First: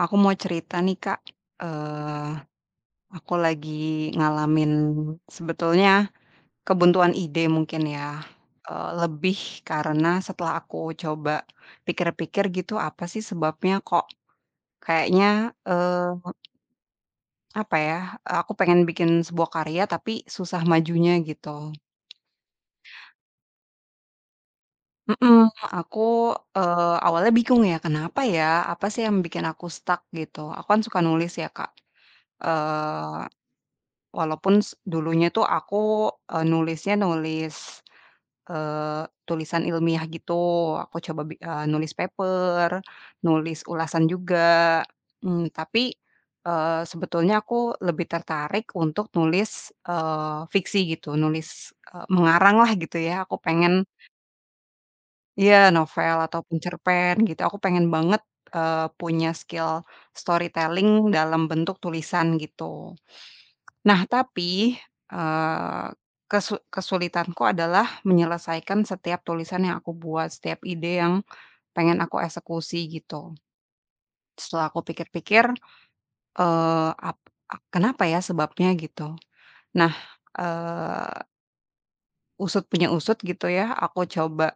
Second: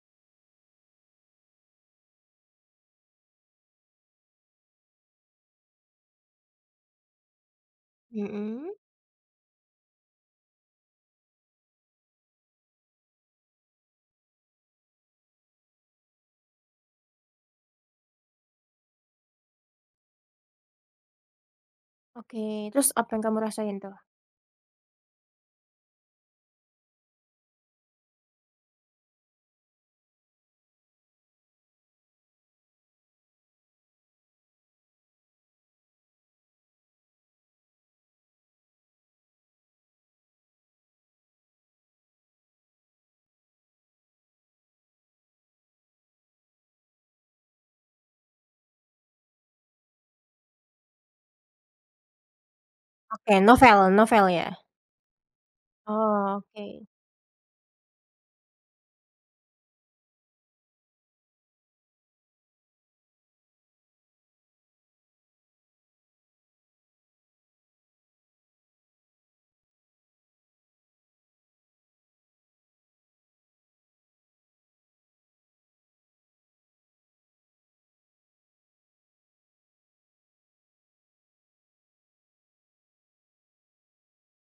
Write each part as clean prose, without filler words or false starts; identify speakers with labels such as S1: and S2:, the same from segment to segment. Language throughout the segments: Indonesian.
S1: Aku mau cerita nih Kak, eee, aku lagi ngalamin sebetulnya kebuntuan ide mungkin ya,
S2: Mhm.
S1: lebih karena setelah aku coba pikir-pikir gitu apa sih sebabnya kok kayaknya, eee, apa ya, aku pengen bikin sebuah karya tapi susah majunya gitu.
S2: Oke, terus apa yang kamu rasain tuh?
S1: Mhm, aku, awalnya bingung ya kenapa ya, apa sih yang bikin aku stuck gitu. Aku kan suka nulis ya Kak, eee, walaupun dulunya tuh aku, nulisnya nulis, eee, tulisan ilmiah gitu, aku coba nulis paper, nulis ulasan juga, tapi, sebetulnya aku lebih tertarik untuk nulis, fiksi gitu, nulis, eh, mengarang lah gitu ya,
S2: Oke,
S1: aku
S2: novel
S1: pengen
S2: novel ya?
S1: ya novel
S2: Oh,
S1: ataupun
S2: oke.
S1: cerpen gitu, aku pengen banget, punya skill storytelling dalam bentuk tulisan gitu. Nah tapi, eee, kesulitanku adalah menyelesaikan setiap tulisan yang aku buat, setiap ide yang pengen aku eksekusi gitu. Setelah aku pikir-pikir, eee, ap ak kenapa ya sebabnya gitu. Nah, eee, usut punya usut gitu ya, aku coba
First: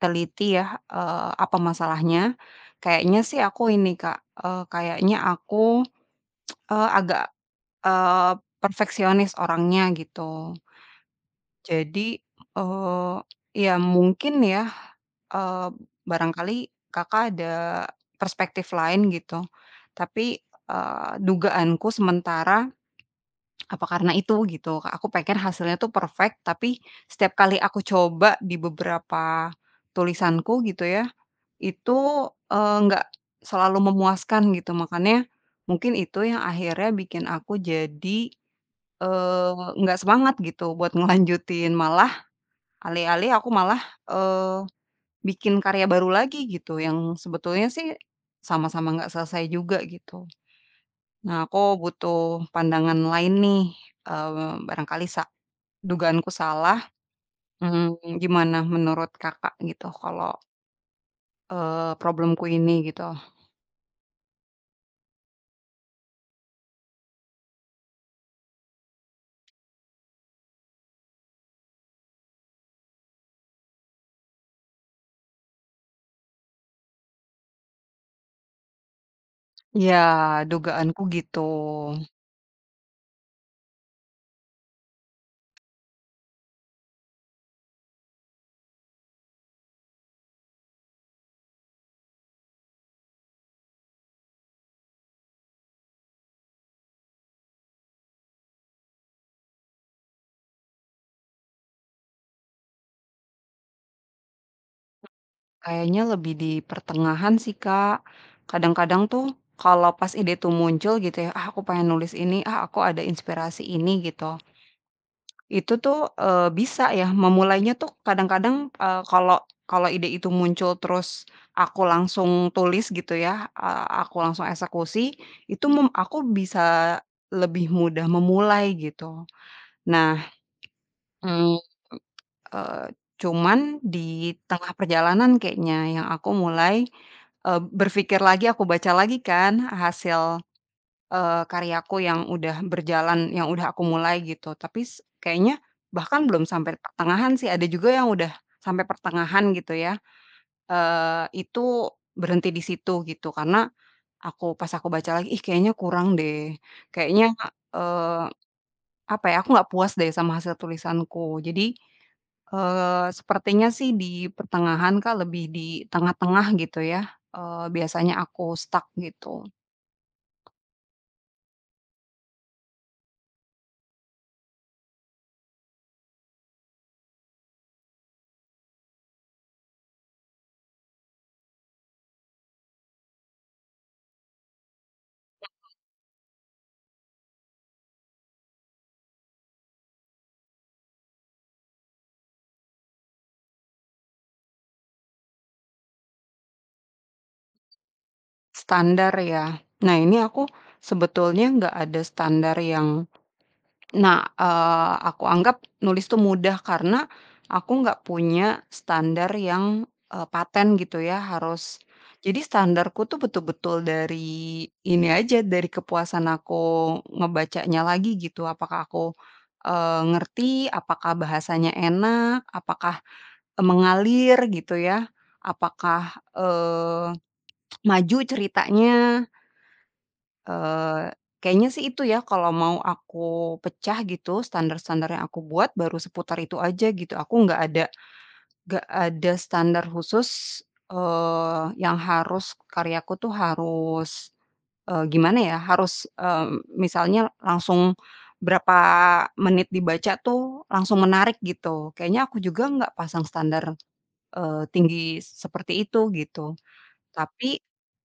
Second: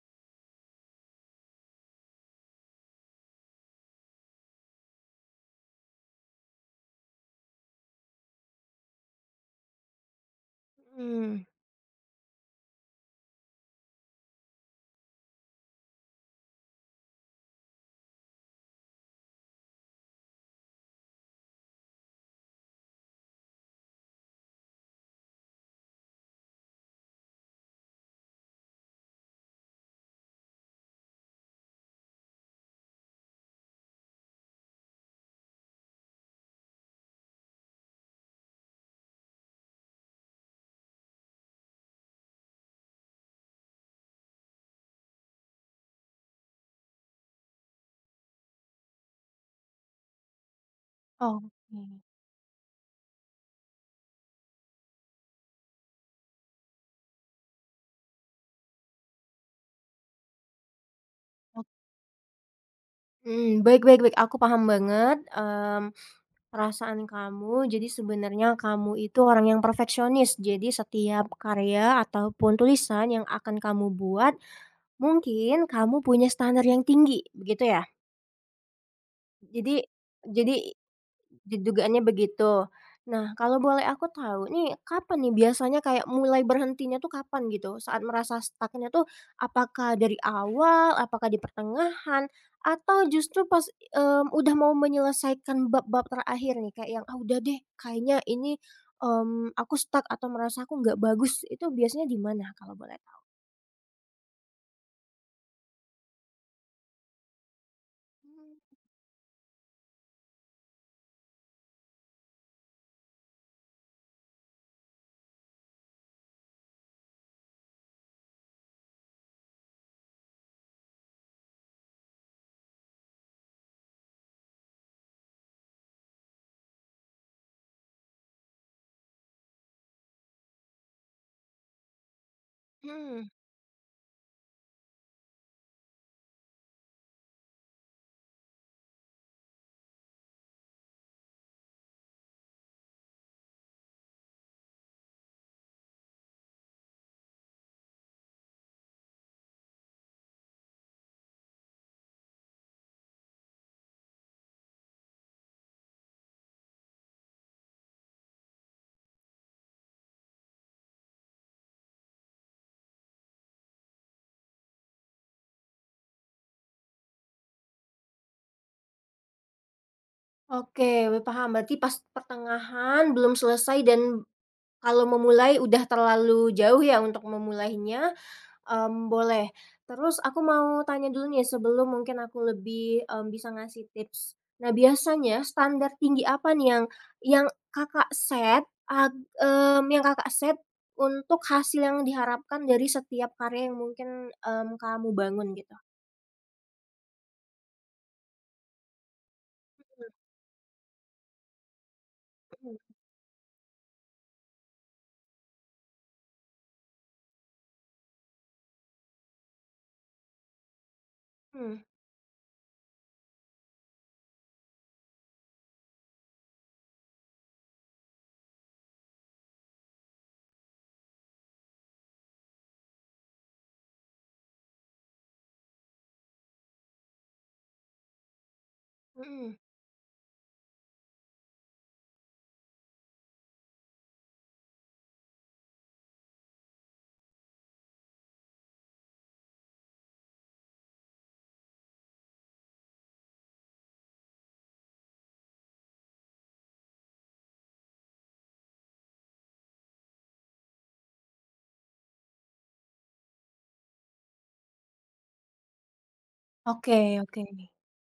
S1: teliti ya, apa masalahnya. Kayaknya sih aku ini Kak, kayaknya aku, agak, eee, perfeksionis orangnya gitu.
S2: Mhm.
S1: Jadi, eee, ya mungkin ya, eee, barangkali Kakak ada perspektif lain gitu. Tapi, dugaanku sementara apa karena itu gitu, Kak, aku pengen hasilnya tuh perfect, tapi setiap kali aku coba di beberapa tulisanku gitu ya, itu, nggak selalu memuaskan gitu. Makanya mungkin itu yang akhirnya bikin aku jadi, eee, nggak semangat gitu buat ngelanjutin, malah alih-alih aku malah, eee, bikin karya baru lagi gitu yang sebetulnya sih sama-sama nggak selesai juga gitu. Nah,
S2: Oke.
S1: aku butuh pandangan lain nih, eee, barangkali sa dugaanku salah, gimana menurut Kakak gitu kalau,
S2: Ok
S1: problemku ini gitu?
S2: Baik, baik, baik, aku paham banget, perasaan kamu. Jadi sebenarnya kamu itu orang yang perfeksionis, jadi setiap karya ataupun tulisan yang akan kamu buat, mungkin kamu punya standar yang tinggi, begitu ya? Jadi
S1: Ya
S2: jadi
S1: dugaanku gitu.
S2: dugaannya begitu. Nah, kalau boleh aku tahu nih, kapan nih biasanya kayak mulai berhentinya tuh kapan gitu? Saat merasa stucknya tuh apakah dari awal, apakah di pertengahan, atau justru pas, udah mau menyelesaikan bab-bab terakhir nih kayak yang, "Ah, udah deh kayaknya ini, mmm, aku stuck atau merasa aku nggak bagus." Itu biasanya di mana kalau boleh tahu?
S1: Kayaknya lebih di pertengahan sih, Kak.
S2: Hmm.
S1: Kadang-kadang tuh kalau pas ide tuh muncul gitu ya, "Ah, aku pengen nulis ini, ah, aku ada inspirasi ini," gitu. Itu tuh, bisa ya memulainya tuh kadang-kadang, kalau kalau ide itu muncul terus aku langsung tulis gitu ya, aku langsung eksekusi, itu mem aku bisa lebih mudah memulai gitu. Nah, Mmm. eee, cuman di tengah perjalanan kayaknya yang aku mulai, berpikir lagi, aku baca lagi kan karyaku yang udah berjalan, yang udah aku mulai gitu, tapi kayaknya bahkan belum sampai pertengahan sih, ada juga yang udah sampai pertengahan gitu ya, itu berhenti di situ gitu. Karena pas aku baca lagi, ih kayaknya kurang deh, kayaknya, eee, apa ya, aku nggak puas deh sama hasil tulisanku. Jadi, sepertinya sih di pertengahan Kak, lebih di tengah-tengah gitu ya, biasanya aku stuck gitu.
S2: Oke, we paham berarti pas pertengahan belum selesai dan kalau memulai udah terlalu jauh ya untuk memulainya, boleh. Terus aku mau tanya dulu nih sebelum mungkin aku lebih, bisa ngasih tips. Nah, biasanya standar tinggi apa nih yang Kakak set ag mmm, yang Kakak set untuk hasil yang diharapkan dari setiap karya yang mungkin, kamu bangun gitu?
S1: Standar ya. Nah, ini aku sebetulnya nggak ada standar
S2: Mhm
S1: yang nah, eee, aku anggap nulis tuh mudah karena aku nggak punya standar yang, paten gitu ya harus
S2: mhm
S1: jadi standarku tuh betul-betul dari ini aja, dari kepuasan aku ngebacanya lagi gitu. Apakah aku, ngerti, apakah bahasanya enak, apakah, mengalir gitu ya, apakah, maju ceritanya.
S2: mhm.
S1: Eee, kayaknya sih itu ya kalau mau aku pecah gitu standar-standar yang aku buat baru seputar itu aja gitu. Aku nggak ada standar khusus, yang harus karyaku tuh harus, gimana ya, harus, misalnya langsung berapa menit dibaca tuh langsung menarik gitu. Kayaknya aku juga nggak pasang standar, tinggi seperti itu gitu.
S2: Oke oke.
S1: Tapi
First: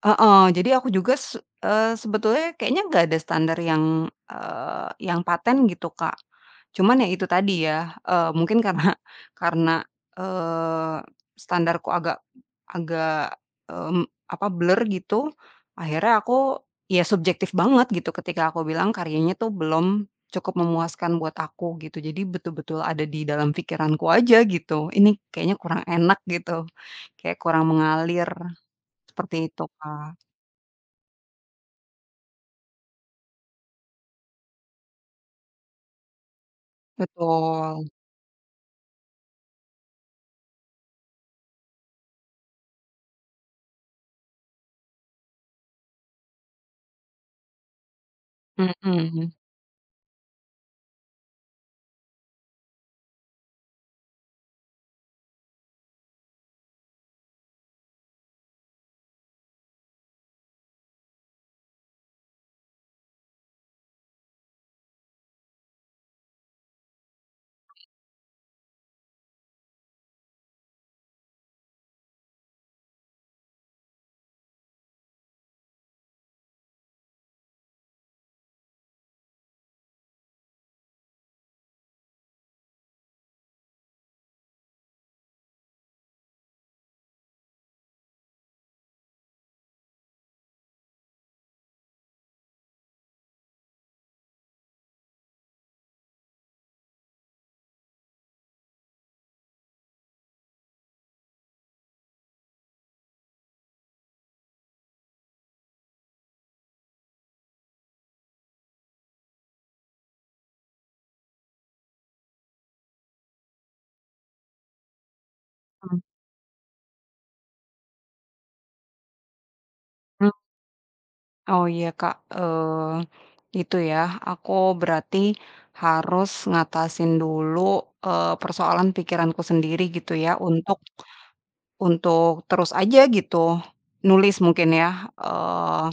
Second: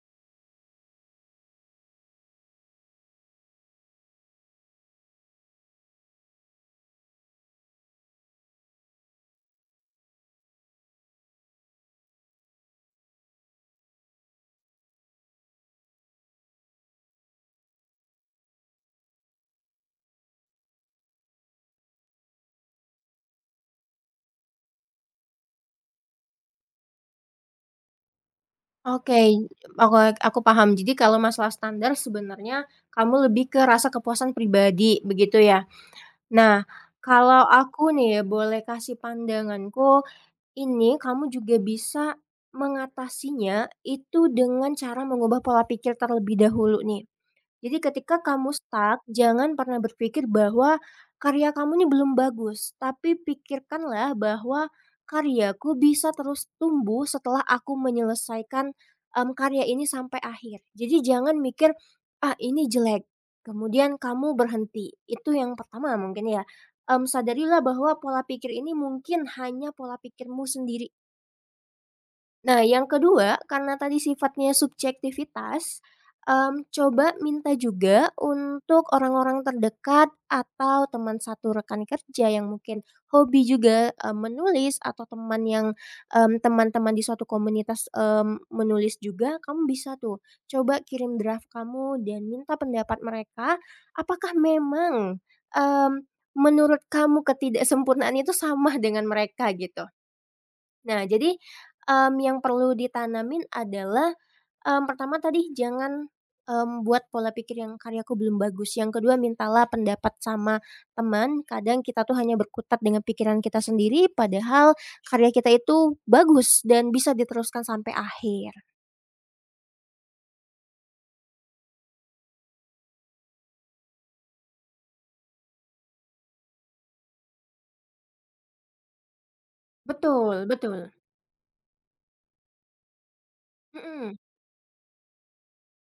S1: heeh, jadi aku juga sebetulnya kayaknya nggak ada standar yang, yang paten gitu, Kak. Cuman ya itu tadi ya, mungkin karena karena, eee, standarku agak agak, mmm, apa, blur gitu, akhirnya aku ya subjektif banget gitu ketika aku bilang karyanya tuh belum cukup memuaskan buat aku gitu. Jadi betul-betul ada di dalam pikiranku aja gitu, ini kayaknya kurang enak gitu, kayak kurang mengalir,
S2: Oke,
S1: seperti itu,
S2: aku
S1: Kak.
S2: aku paham. Jadi kalau masalah standar sebenarnya kamu lebih ke rasa kepuasan pribadi begitu ya? Nah, kalau aku
S1: Betul,
S2: nih ya boleh kasih pandanganku, ini kamu juga bisa mengatasinya itu dengan cara mengubah pola pikir terlebih dahulu nih. Jadi ketika kamu stuck,
S1: mhm,
S2: jangan pernah berpikir bahwa karya kamu ini belum bagus, tapi pikirkanlah bahwa karyaku bisa terus tumbuh setelah aku menyelesaikan karya ini sampai akhir. Jadi jangan mikir, ah ini jelek, kemudian kamu berhenti. Itu yang pertama mungkin ya. Sadarilah bahwa pola pikir ini mungkin hanya pola pikirmu sendiri. Nah, yang kedua, karena tadi sifatnya subjektivitas, coba minta juga untuk orang-orang terdekat atau teman satu rekan kerja yang mungkin hobi juga, menulis atau teman yang, teman-teman di suatu komunitas, mmm, menulis juga, kamu bisa tuh coba kirim draft kamu dan minta pendapat mereka, apakah memang, mmm, menurut kamu ketidaksempurnaan itu sama dengan mereka gitu. Nah, jadi, yang perlu ditanamin adalah, pertama tadi jangan, buat pola pikir yang "Karyaku belum bagus." Yang kedua, mintalah pendapat sama teman, kadang kita tuh hanya berkutat dengan pikiran kita sendiri, padahal karya kita itu
S1: mhm.
S2: bagus dan bisa diteruskan sampai akhir.
S1: Oh iya Kak, itu ya, aku berarti harus ngatasin dulu, persoalan pikiranku sendiri gitu ya,
S2: Betul, betul.
S1: untuk terus aja gitu,
S2: Mhm,
S1: nulis mungkin ya, eee,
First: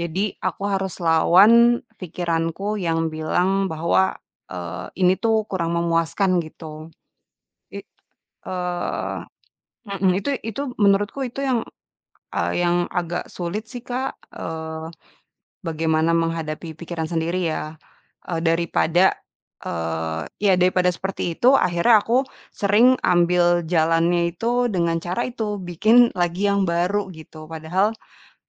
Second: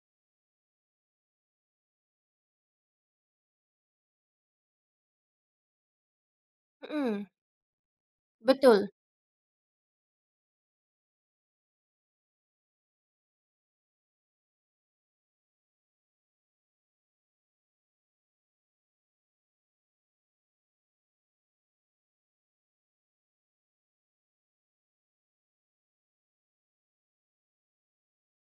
S1: jadi aku harus lawan pikiranku yang bilang bahwa, ini tuh kurang memuaskan gitu.
S2: mhm,
S1: I
S2: betul.
S1: eee, mhm, itu menurutku itu yang yang agak sulit sih, Kak, bagaimana menghadapi pikiran sendiri ya, eee, daripada, ya daripada seperti itu akhirnya aku sering ambil jalannya itu dengan cara itu, bikin lagi yang baru gitu. Padahal,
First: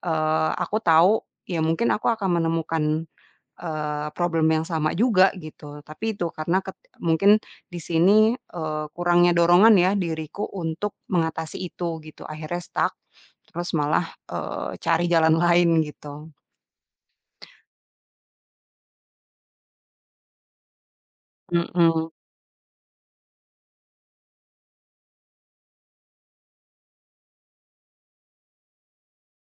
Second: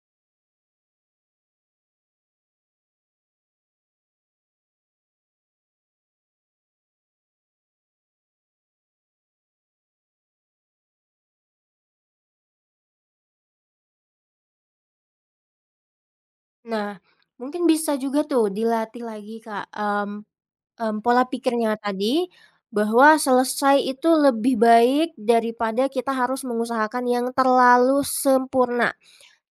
S1: aku tahu ya mungkin aku akan menemukan problem yang sama juga gitu, tapi itu karena mungkin di sini, kurangnya dorongan ya diriku untuk mengatasi itu gitu, akhirnya stuck, terus malah, cari jalan lain gitu.
S2: Nah, mungkin bisa juga tuh dilatih lagi, Kak. Pola pikirnya
S1: Mhm,
S2: tadi, bahwa selesai itu lebih baik daripada kita harus mengusahakan yang terlalu sempurna.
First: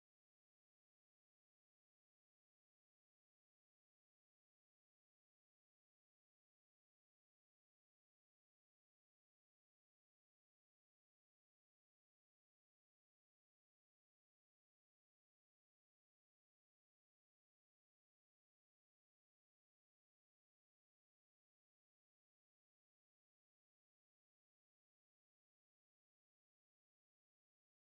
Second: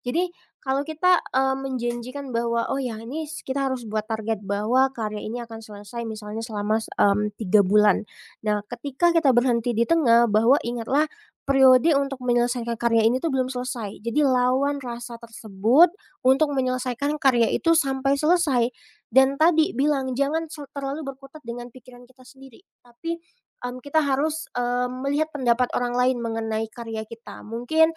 S2: Jadi kalau kita, menjanjikan bahwa, "Oh ya ini kita harus buat target bahwa karya ini akan selesai misalnya selama 3 bulan." Nah, ketika kita berhenti di tengah bahwa ingatlah periode untuk menyelesaikan karya ini tuh belum selesai. Jadi lawan rasa tersebut untuk menyelesaikan karya itu sampai selesai. Dan tadi bilang jangan terlalu berkutat dengan pikiran kita sendiri, tapi, kita harus, melihat pendapat orang lain mengenai karya kita. Mungkin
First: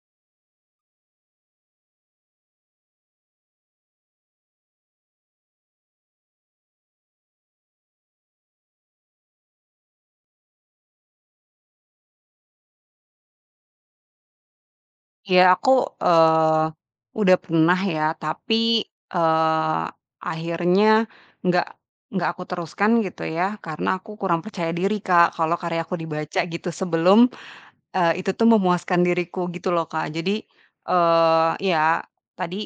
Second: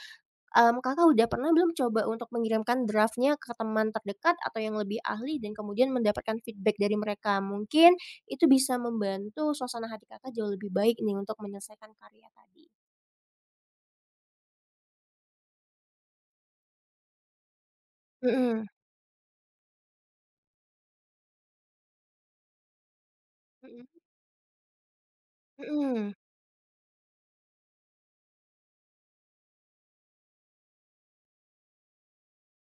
S2: Kakak udah pernah belum coba untuk mengirimkan draftnya ke teman terdekat atau yang lebih ahli dan kemudian mendapatkan feedback dari mereka? Mungkin itu bisa membantu suasana hati Kakak jauh lebih baik nih untuk menyelesaikan karya tadi.
S1: iya aku, eee, udah pernah ya
S2: Mhm.
S1: tapi, eee, akhirnya nggak nggak aku teruskan gitu ya,
S2: Mhm
S1: karena aku kurang percaya diri Kak, kalau karyaku
S2: mhm
S1: dibaca gitu sebelum itu tuh memuaskan diriku gitu loh, Kak. Jadi, ya tadi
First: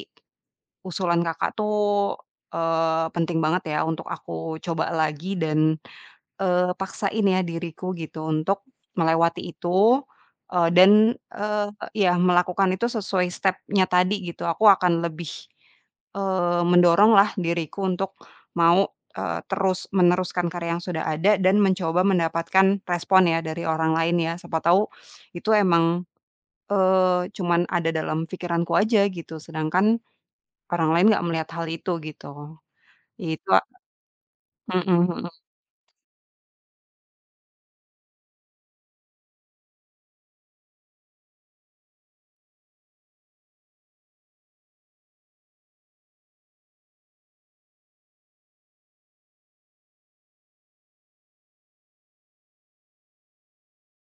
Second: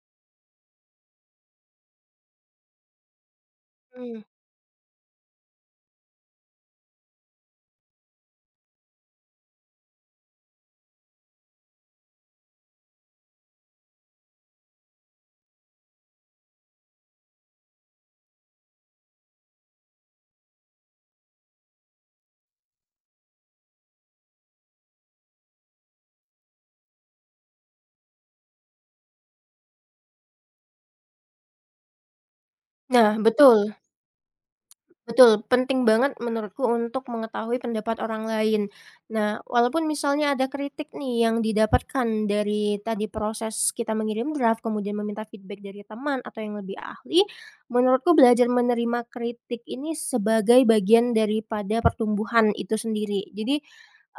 S1: usulan Kakak tuh, penting banget ya untuk
S2: mhm.
S1: aku coba lagi dan, paksain ya diriku gitu untuk melewati itu, eee, dan, eee, ya melakukan itu sesuai step-nya tadi gitu. Aku akan lebih, mendoronglah diriku untuk mau, terus meneruskan karya yang sudah ada dan mencoba mendapatkan respon ya dari orang lain ya. Siapa tahu itu emang cuman ada dalam pikiranku aja gitu, sedangkan orang lain nggak melihat hal itu gitu.
S2: Nah,
S1: Itu a
S2: betul.
S1: mhm, mhm,
S2: Betul, penting banget menurutku untuk mengetahui pendapat orang lain. Nah, walaupun misalnya ada kritik nih yang didapatkan dari tadi proses kita mengirim draft, kemudian meminta feedback dari teman atau yang lebih ahli, menurutku belajar menerima kritik ini sebagai bagian daripada pertumbuhan itu sendiri. Jadi,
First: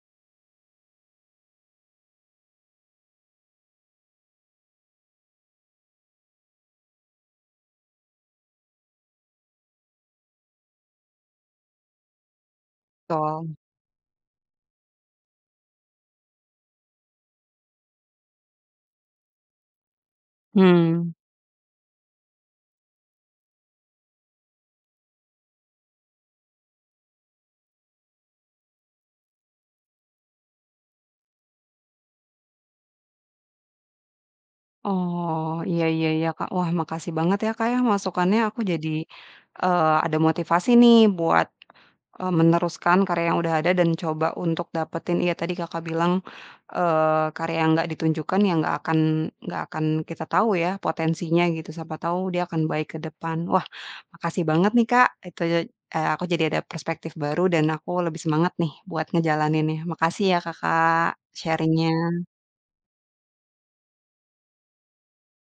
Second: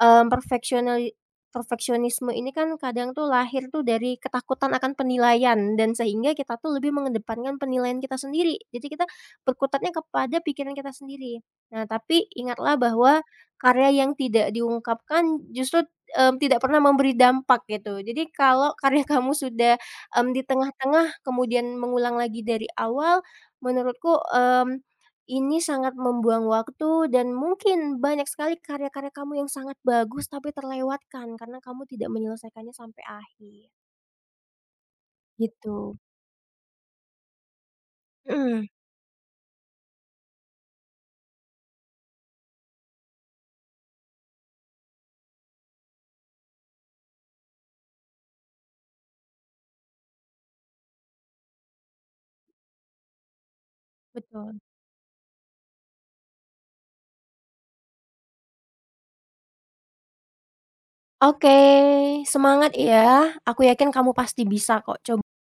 S2: mmm, perfeksionali perfeksionisme ini kan kadang tuh lahir tuh dari ketakutan akan penilaian dan sehingga kita tuh lebih mengedepankan penilaian kita sendiri. Jadi kita berkutatnya kepada pikiran kita sendiri. Nah, tapi ingatlah bahwa
S1: betul.
S2: karya yang tidak diungkapkan justru, tidak pernah memberi dampak gitu. Jadi kalau karya kamu sudah, di
S1: Mmm.
S2: tengah-tengah kemudian mengulang lagi dari awal, menurutku, ini sangat membuang waktu dan mungkin banyak sekali karya-karya kamu yang sangat bagus tapi terlewatkan karena kamu tidak menyelesaikannya sampai akhir,
S1: Oh, iya,
S2: gitu.
S1: iya, iya, Kak. Wah, makasih banget ya, Kak, ya masukannya, aku
S2: Mhm,
S1: jadi, ada motivasi nih buat meneruskan karya yang udah ada dan coba untuk dapetin iya tadi Kakak bilang, karya yang nggak ditunjukkan yang nggak akan kita tahu ya potensinya gitu, siapa tahu dia akan baik ke depan. Wah, makasih
S2: betul.
S1: banget nih Kak, itu, aku jadi ada perspektif baru dan aku lebih semangat nih buat ngejalaninnya. Makasih ya Kakak
S2: Oke,
S1: sharingnya.
S2: semangat ya, aku yakin kamu pasti bisa kok, coba.